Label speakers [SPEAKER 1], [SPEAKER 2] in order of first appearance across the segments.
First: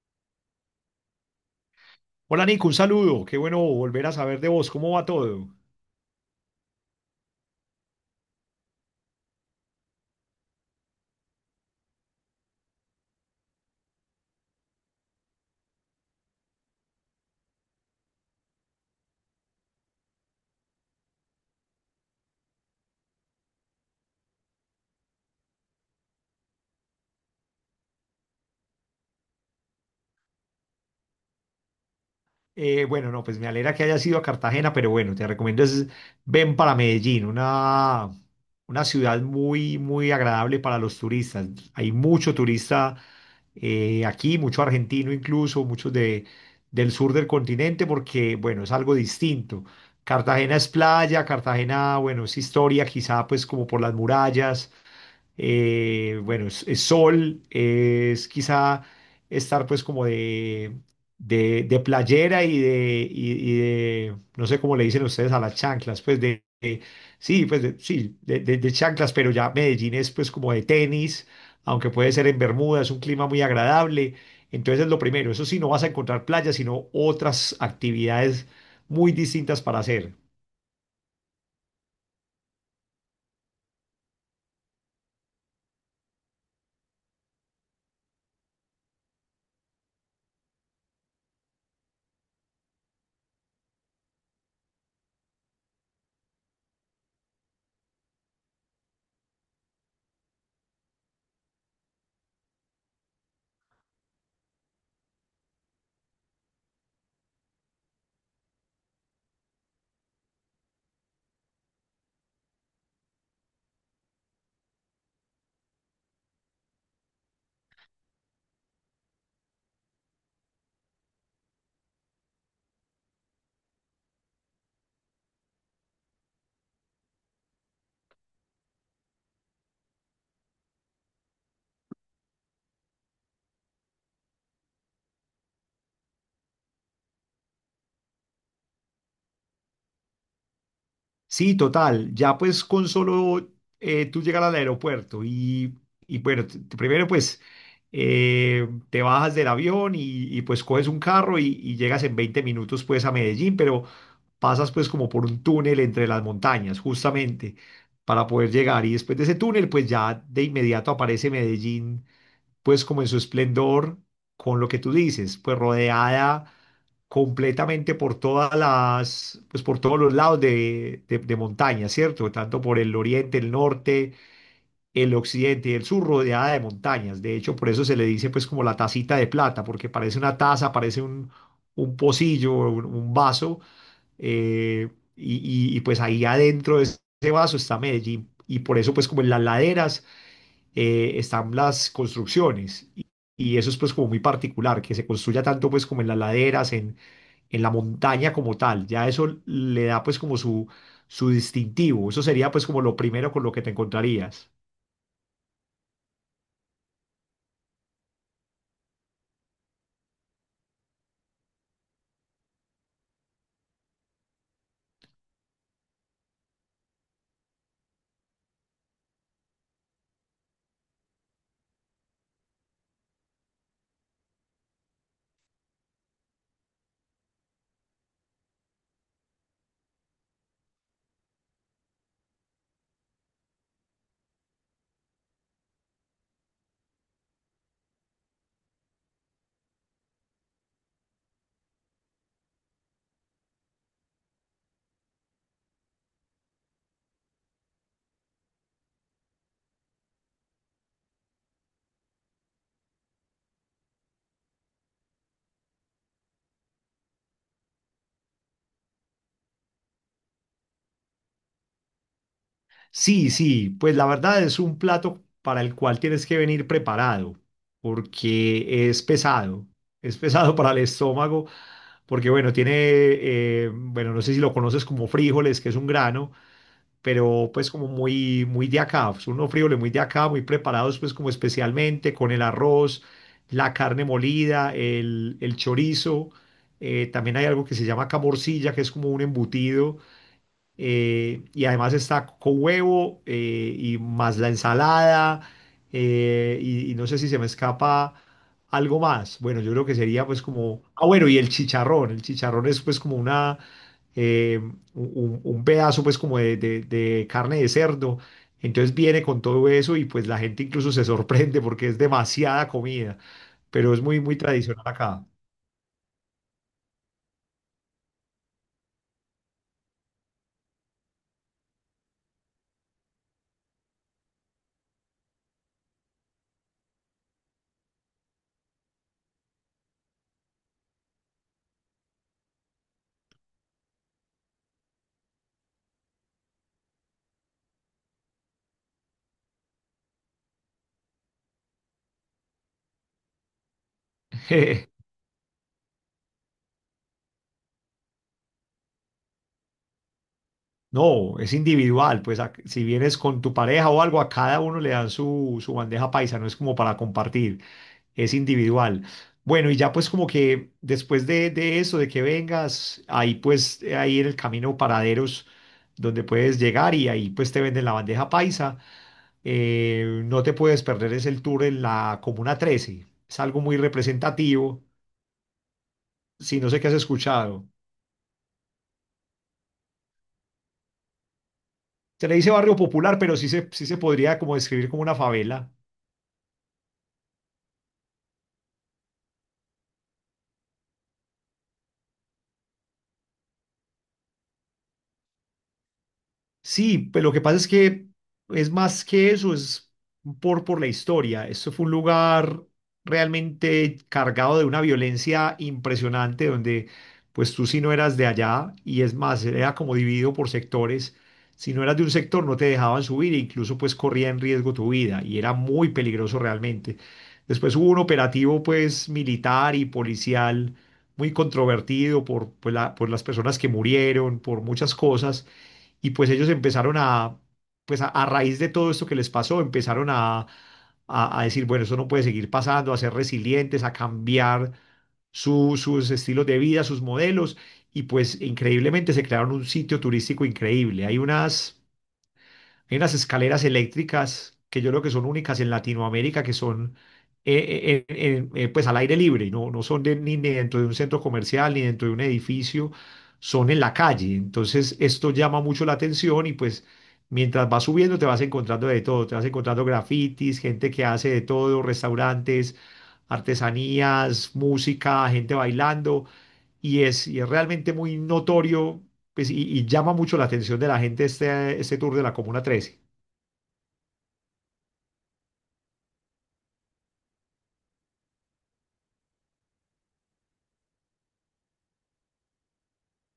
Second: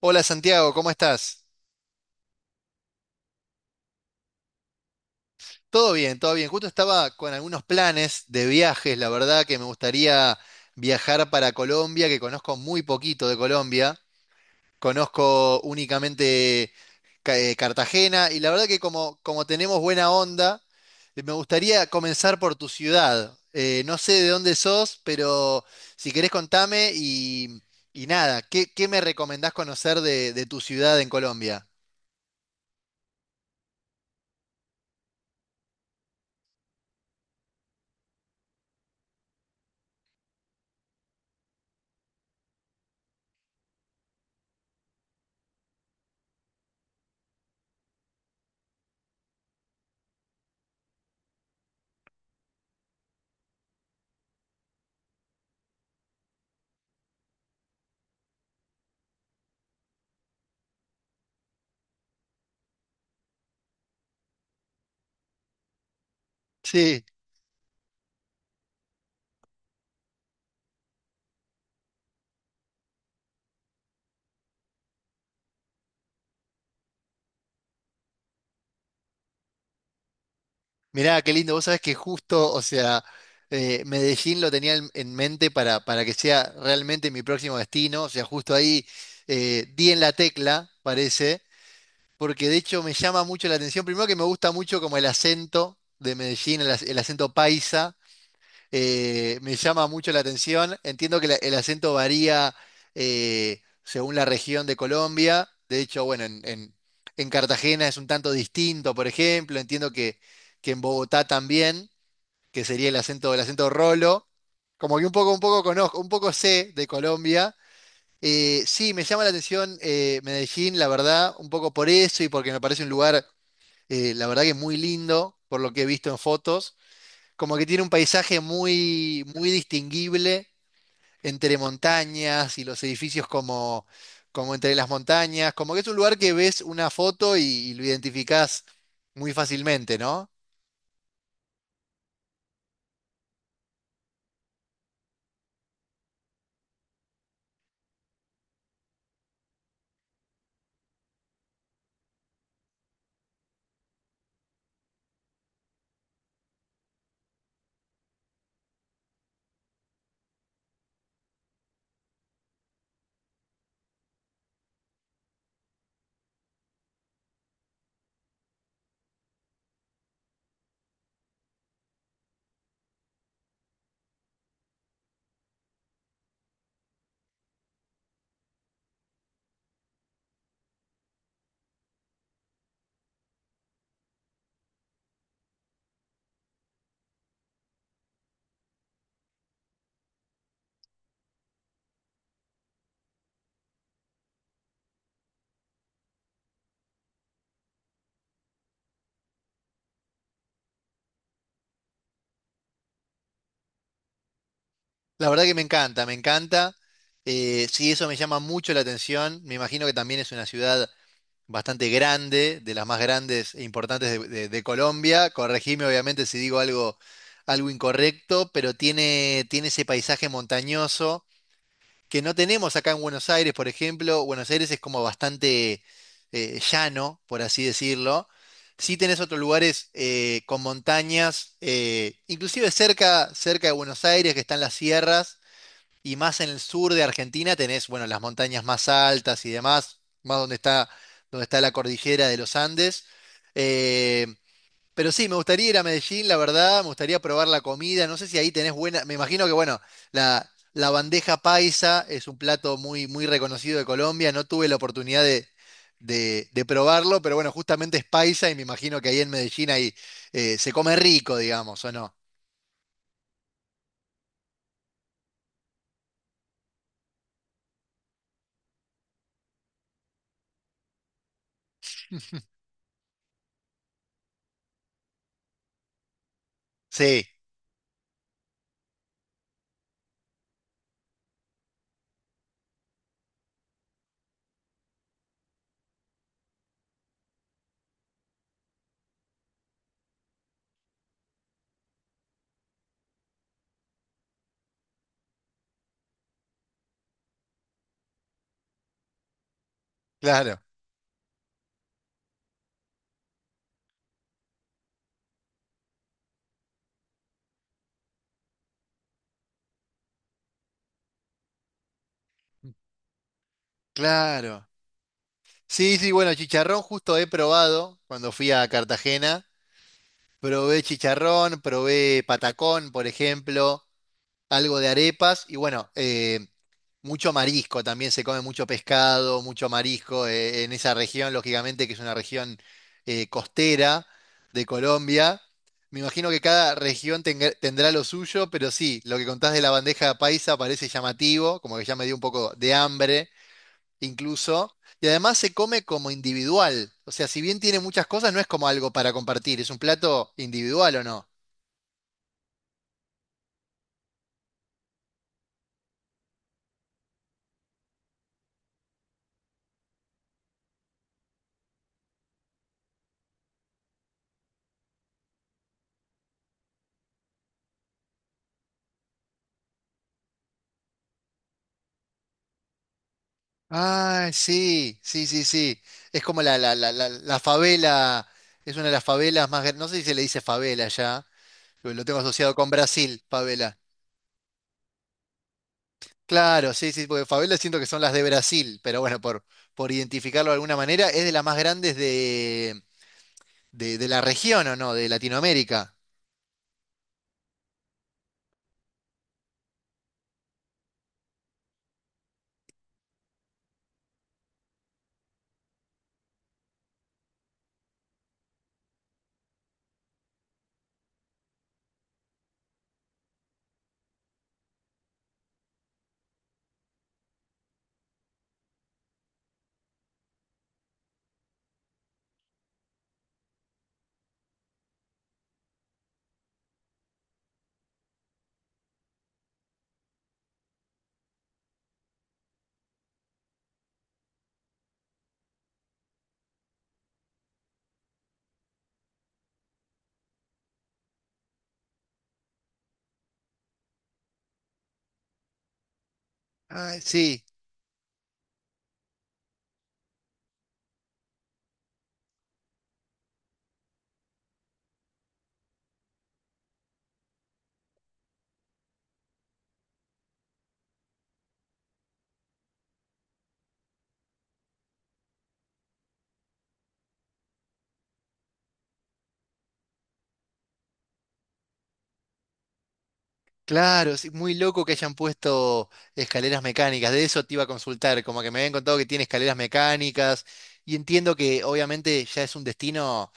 [SPEAKER 1] Hola Santiago, ¿cómo estás?
[SPEAKER 2] Hola Nico, un saludo. Qué bueno volver a saber de vos. ¿Cómo va todo?
[SPEAKER 1] Todo bien, todo bien. Justo estaba con algunos planes de viajes, la verdad que me gustaría viajar para Colombia, que conozco muy poquito de Colombia. Conozco únicamente Cartagena y la verdad que como, como tenemos buena onda, me gustaría comenzar por tu ciudad. No sé de dónde sos, pero si querés contame y nada, ¿ qué me recomendás conocer de tu ciudad en Colombia?
[SPEAKER 2] Bueno, no, pues me alegra que hayas ido a Cartagena, pero bueno, te recomiendo es ven para Medellín, una ciudad muy, muy agradable para los turistas. Hay mucho turista aquí, mucho argentino incluso, del sur del continente, porque bueno, es algo distinto. Cartagena es playa, Cartagena, bueno, es historia, quizá pues como por las murallas. Bueno, es sol, es quizá estar pues como de playera y de, no sé cómo le dicen ustedes a las chanclas, sí, sí, de chanclas, pero ya Medellín es pues como de tenis, aunque puede ser en Bermuda, es un clima muy agradable. Entonces, lo primero, eso sí, no vas a encontrar playas, sino otras actividades muy distintas para hacer.
[SPEAKER 1] Mirá, qué lindo. Vos sabés que justo, o sea, Medellín lo tenía en mente para que sea realmente mi próximo destino. O sea, justo ahí di en la tecla, parece, porque de hecho me llama mucho la atención. Primero que me gusta mucho como el acento de Medellín, el acento paisa. Me llama mucho la atención. Entiendo que el acento varía según la región de Colombia. De hecho, bueno, en Cartagena es un tanto distinto, por ejemplo. Entiendo que en Bogotá también, que sería el acento rolo. Como que un poco conozco, un poco sé de Colombia. Sí, me llama la atención, Medellín, la verdad, un poco por eso y porque me parece un lugar, la verdad que muy lindo, por lo que he visto en fotos. Como que tiene un paisaje muy, muy distinguible entre montañas y los edificios como, como entre las montañas. Como que es un lugar que ves una foto y lo identificás muy fácilmente, ¿no?
[SPEAKER 2] Sí, total. Ya pues con solo tú llegar al aeropuerto y bueno, primero pues te bajas del avión y, pues coges un carro y llegas en 20 minutos pues a Medellín, pero pasas pues como por un túnel entre las montañas justamente para poder llegar. Y después de ese túnel pues ya de inmediato aparece Medellín pues como en su esplendor con lo que tú dices, pues rodeada completamente por todas las, pues por todos los lados de montaña, ¿cierto? Tanto por el oriente, el norte, el occidente y el sur, rodeada de montañas. De hecho, por eso se le dice pues como la tacita de plata, porque parece una taza, un pocillo, un vaso, eh, y, y, pues ahí adentro de ese vaso está Medellín. Y por eso pues como en las laderas están las construcciones. Y eso es pues como muy particular, que se construya tanto pues como en las laderas, en la montaña como tal. Ya eso le da pues como su distintivo. Eso sería pues como lo primero con lo que te encontrarías.
[SPEAKER 1] La verdad que me encanta, me encanta. Sí, eso me llama mucho la atención. Me imagino que también es una ciudad bastante grande, de las más grandes e importantes de Colombia. Corregime, obviamente, si digo algo, algo incorrecto, pero tiene, tiene ese paisaje montañoso que no tenemos acá en Buenos Aires, por ejemplo. Buenos Aires es como bastante llano, por así decirlo. Sí tenés otros lugares, con montañas, inclusive cerca, cerca de Buenos Aires, que están las sierras, y más en el sur de Argentina tenés, bueno, las montañas más altas y demás, más donde está la cordillera de los Andes. Eh, pero sí, me gustaría ir a Medellín, la verdad, me gustaría probar la comida. No sé si ahí tenés buena. Me imagino que, bueno, la bandeja paisa es un plato muy, muy reconocido de Colombia. No tuve la oportunidad de probarlo, pero bueno, justamente es paisa y me imagino que ahí en Medellín ahí, se come rico, digamos, ¿o no?
[SPEAKER 2] Sí, sí, pues la verdad es un plato para el cual tienes que venir preparado, porque es pesado. Es pesado para el estómago, porque bueno, bueno, no sé si lo conoces como frijoles, que es un grano,
[SPEAKER 1] Sí,
[SPEAKER 2] pero pues como muy, muy de acá, pues, unos frijoles muy de acá, muy preparados pues como especialmente con el arroz, la carne molida, el chorizo, también hay algo que se llama acá morcilla, que es como un embutido, y además está con huevo, y más la ensalada, y no sé si se me escapa algo más. Bueno, yo creo que sería pues
[SPEAKER 1] claro,
[SPEAKER 2] como, ah bueno, y el chicharrón es pues como eh, un pedazo pues como de carne de cerdo. Entonces viene con todo eso y pues la gente incluso se sorprende porque es demasiada comida, pero es muy, muy
[SPEAKER 1] claro.
[SPEAKER 2] tradicional acá.
[SPEAKER 1] Sí, sí, bueno, chicharrón justo he probado cuando fui a Cartagena. Probé chicharrón, probé patacón, por ejemplo, algo de arepas y bueno, mucho marisco, también se come mucho pescado, mucho marisco, en esa región, lógicamente que es una región costera de Colombia. Me imagino que cada tendrá lo suyo, pero sí, lo que contás de la bandeja paisa parece llamativo, como que ya me dio un poco de hambre incluso. Y además se come como individual, o sea, si bien tiene muchas cosas, no es como algo para compartir, es un plato individual, ¿o no?
[SPEAKER 2] No, es individual, pues a- si vienes con tu pareja o algo, a cada uno le dan su, su bandeja paisa, no es como para compartir, es individual. Bueno, y ya pues como que después de eso, de que vengas, ahí pues ahí en el camino paraderos donde puedes llegar y ahí pues te venden la bandeja paisa. No te puedes perder, es el tour en la Comuna 13, es algo muy
[SPEAKER 1] Ah,
[SPEAKER 2] representativo,
[SPEAKER 1] sí, sí, sí, sí. Es como la,
[SPEAKER 2] si no
[SPEAKER 1] la,
[SPEAKER 2] sé qué
[SPEAKER 1] la,
[SPEAKER 2] has
[SPEAKER 1] la, la
[SPEAKER 2] escuchado.
[SPEAKER 1] favela, es una de las favelas más, no sé si se le dice favela ya, pero lo tengo
[SPEAKER 2] Se le dice
[SPEAKER 1] asociado con
[SPEAKER 2] barrio popular,
[SPEAKER 1] Brasil,
[SPEAKER 2] pero
[SPEAKER 1] favela.
[SPEAKER 2] sí se podría como describir como una favela.
[SPEAKER 1] Claro, sí, sí, porque favela siento que son las de Brasil, pero bueno, por identificarlo de alguna manera, es de las más grandes de la región, ¿o no? De Latinoamérica.
[SPEAKER 2] Sí, pero lo que pasa es que es más que eso, es por la historia. Esto fue un lugar realmente cargado de una violencia impresionante donde pues tú si no eras de allá, y es más, era como dividido por sectores, si no eras de un sector no te dejaban subir e incluso pues corría en riesgo tu vida y era muy peligroso realmente. Después hubo un operativo pues militar y policial muy controvertido por, por las personas que murieron, por muchas cosas, y pues ellos empezaron a, pues a raíz de todo esto que les pasó, empezaron a decir, bueno, eso no puede seguir pasando, a ser resilientes, a cambiar sus estilos de vida, sus modelos. Y pues increíblemente se crearon un sitio turístico increíble. Hay unas escaleras eléctricas que yo creo que son únicas en Latinoamérica, que son
[SPEAKER 1] Ah, sí.
[SPEAKER 2] pues al aire libre, no, no son de- ni dentro de un centro comercial ni dentro de un edificio, son en la calle. Entonces esto llama mucho la atención y pues mientras vas subiendo te vas encontrando de todo, te vas encontrando grafitis, gente que hace de todo, restaurantes, artesanías, música, gente bailando, y es realmente muy notorio pues, y llama mucho la atención de la gente este tour de la Comuna 13.
[SPEAKER 1] Claro, sí, muy loco que hayan puesto escaleras mecánicas. De eso te iba a consultar, como que me habían contado que tiene escaleras mecánicas y entiendo que obviamente ya es un destino,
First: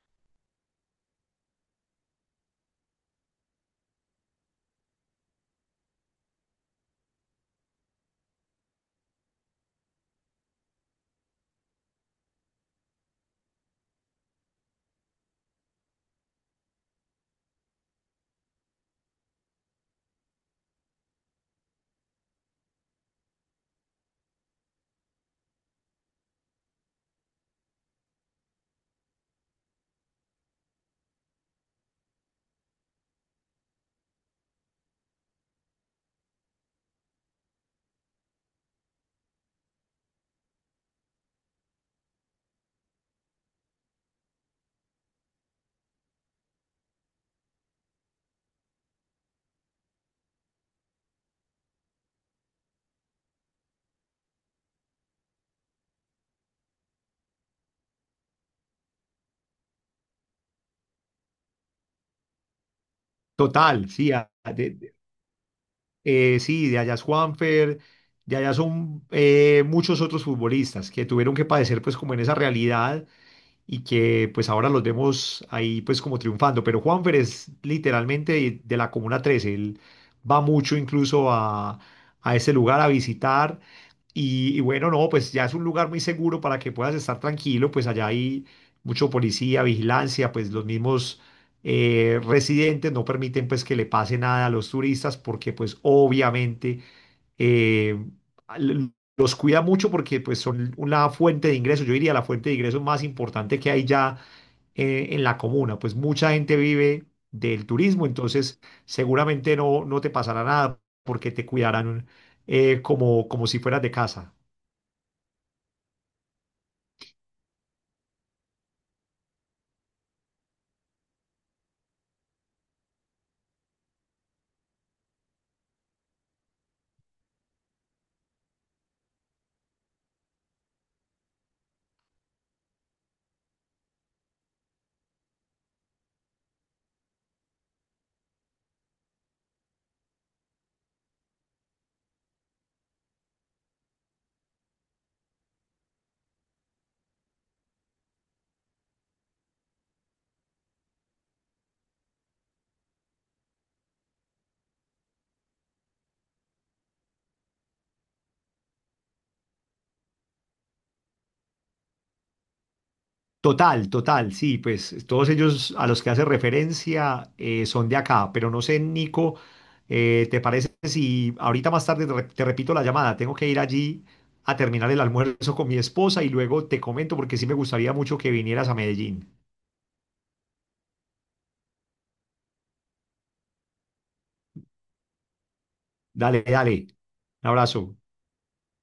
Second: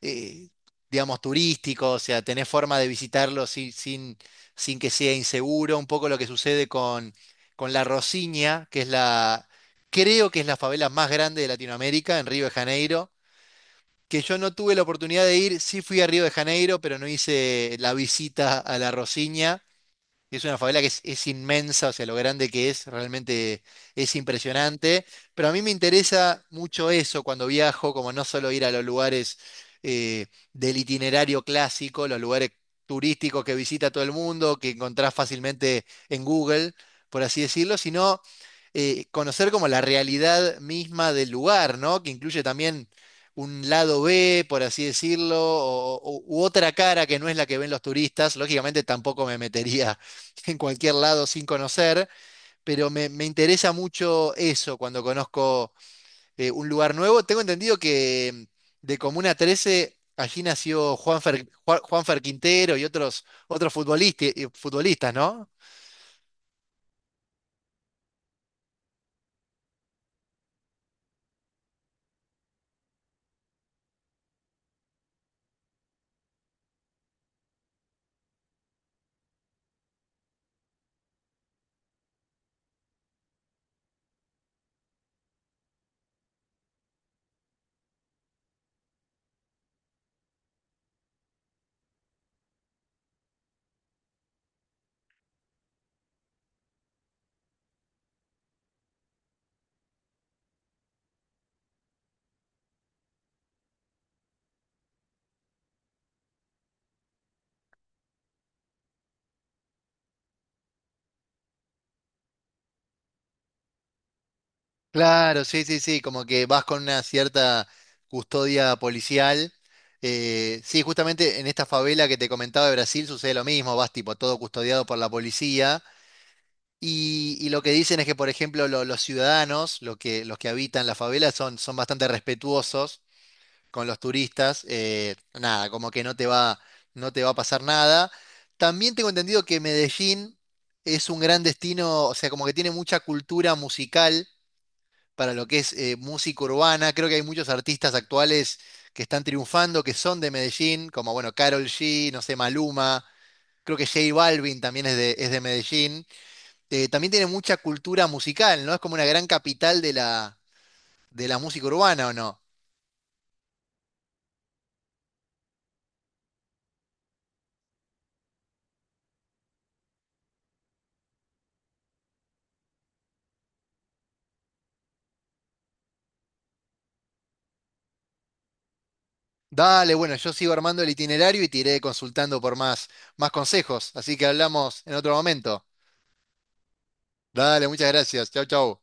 [SPEAKER 1] eh, digamos, turístico, o sea, tenés forma de visitarlo sin que sea inseguro. Un poco lo que sucede con La Rosiña, que es la, creo que es la favela más grande de Latinoamérica, en Río de Janeiro, que yo no tuve la oportunidad de ir, sí fui a Río de Janeiro, pero no hice la visita a La Rosiña. Es una favela que es inmensa, o sea, lo grande que es, realmente es impresionante. Pero a mí me interesa mucho eso cuando viajo, como no solo ir a los lugares, eh, del itinerario clásico, los lugares turísticos que visita todo el mundo, que encontrás fácilmente en Google, por así decirlo, sino conocer como la realidad misma del lugar, ¿no? Que incluye también un lado B, por así decirlo, u otra cara que no es la que ven los turistas. Lógicamente tampoco me metería en cualquier lado sin conocer, pero me interesa mucho eso cuando conozco un lugar nuevo. Tengo entendido que de Comuna 13 allí nació Juanfer Quintero y otros, otros
[SPEAKER 2] Total, sí,
[SPEAKER 1] futbolistas, futbolistas, ¿no?
[SPEAKER 2] sí, de allá es Juanfer, de allá son muchos otros futbolistas que tuvieron que padecer pues como en esa realidad y que pues ahora los vemos ahí pues como triunfando, pero Juanfer es literalmente de la Comuna 13. Él va mucho incluso a ese lugar a visitar, y bueno, no, pues ya es un lugar muy seguro para que puedas estar tranquilo, pues allá hay mucho policía, vigilancia, pues los mismos residentes no permiten pues que le pase nada a los turistas, porque pues obviamente eh, al- los cuida mucho porque pues son una fuente de ingresos, yo diría la fuente de ingresos más importante que hay ya en la comuna, pues mucha gente vive del turismo, entonces seguramente no, no te pasará nada porque te cuidarán, como, como si fueras de casa.
[SPEAKER 1] Claro, sí, sí, sí, como que vas con una cierta custodia policial. Sí, justamente en esta favela que te comentaba de Brasil sucede lo mismo, vas tipo todo custodiado por la policía. Y lo que dicen es que, por ejemplo, los ciudadanos, lo que, los que habitan la favela, son, son bastante respetuosos con los turistas. Eh, nada, como que no te va a pasar nada. También tengo entendido que Medellín es un gran destino, o sea, como que tiene mucha cultura musical para lo que es, música urbana. Creo que hay muchos artistas actuales que están triunfando, que son de Medellín, como, bueno, Karol G, no sé, Maluma. Creo que J Balvin también es de Medellín. También tiene mucha cultura musical, ¿no? Es como una gran capital de la música urbana, ¿o no?
[SPEAKER 2] Total, total, sí, pues todos ellos a los que hace referencia son de acá, pero no sé, Nico, ¿te parece si ahorita más tarde te, te repito la llamada? Tengo que ir allí a terminar el almuerzo con mi esposa y luego te comento porque sí me gustaría mucho que vinieras a Medellín.
[SPEAKER 1] Dale, bueno, yo sigo armando el itinerario y te iré consultando por más, más consejos, así que hablamos en otro momento.
[SPEAKER 2] Dale, dale, un
[SPEAKER 1] Dale, muchas
[SPEAKER 2] abrazo.
[SPEAKER 1] gracias. Chau, chau.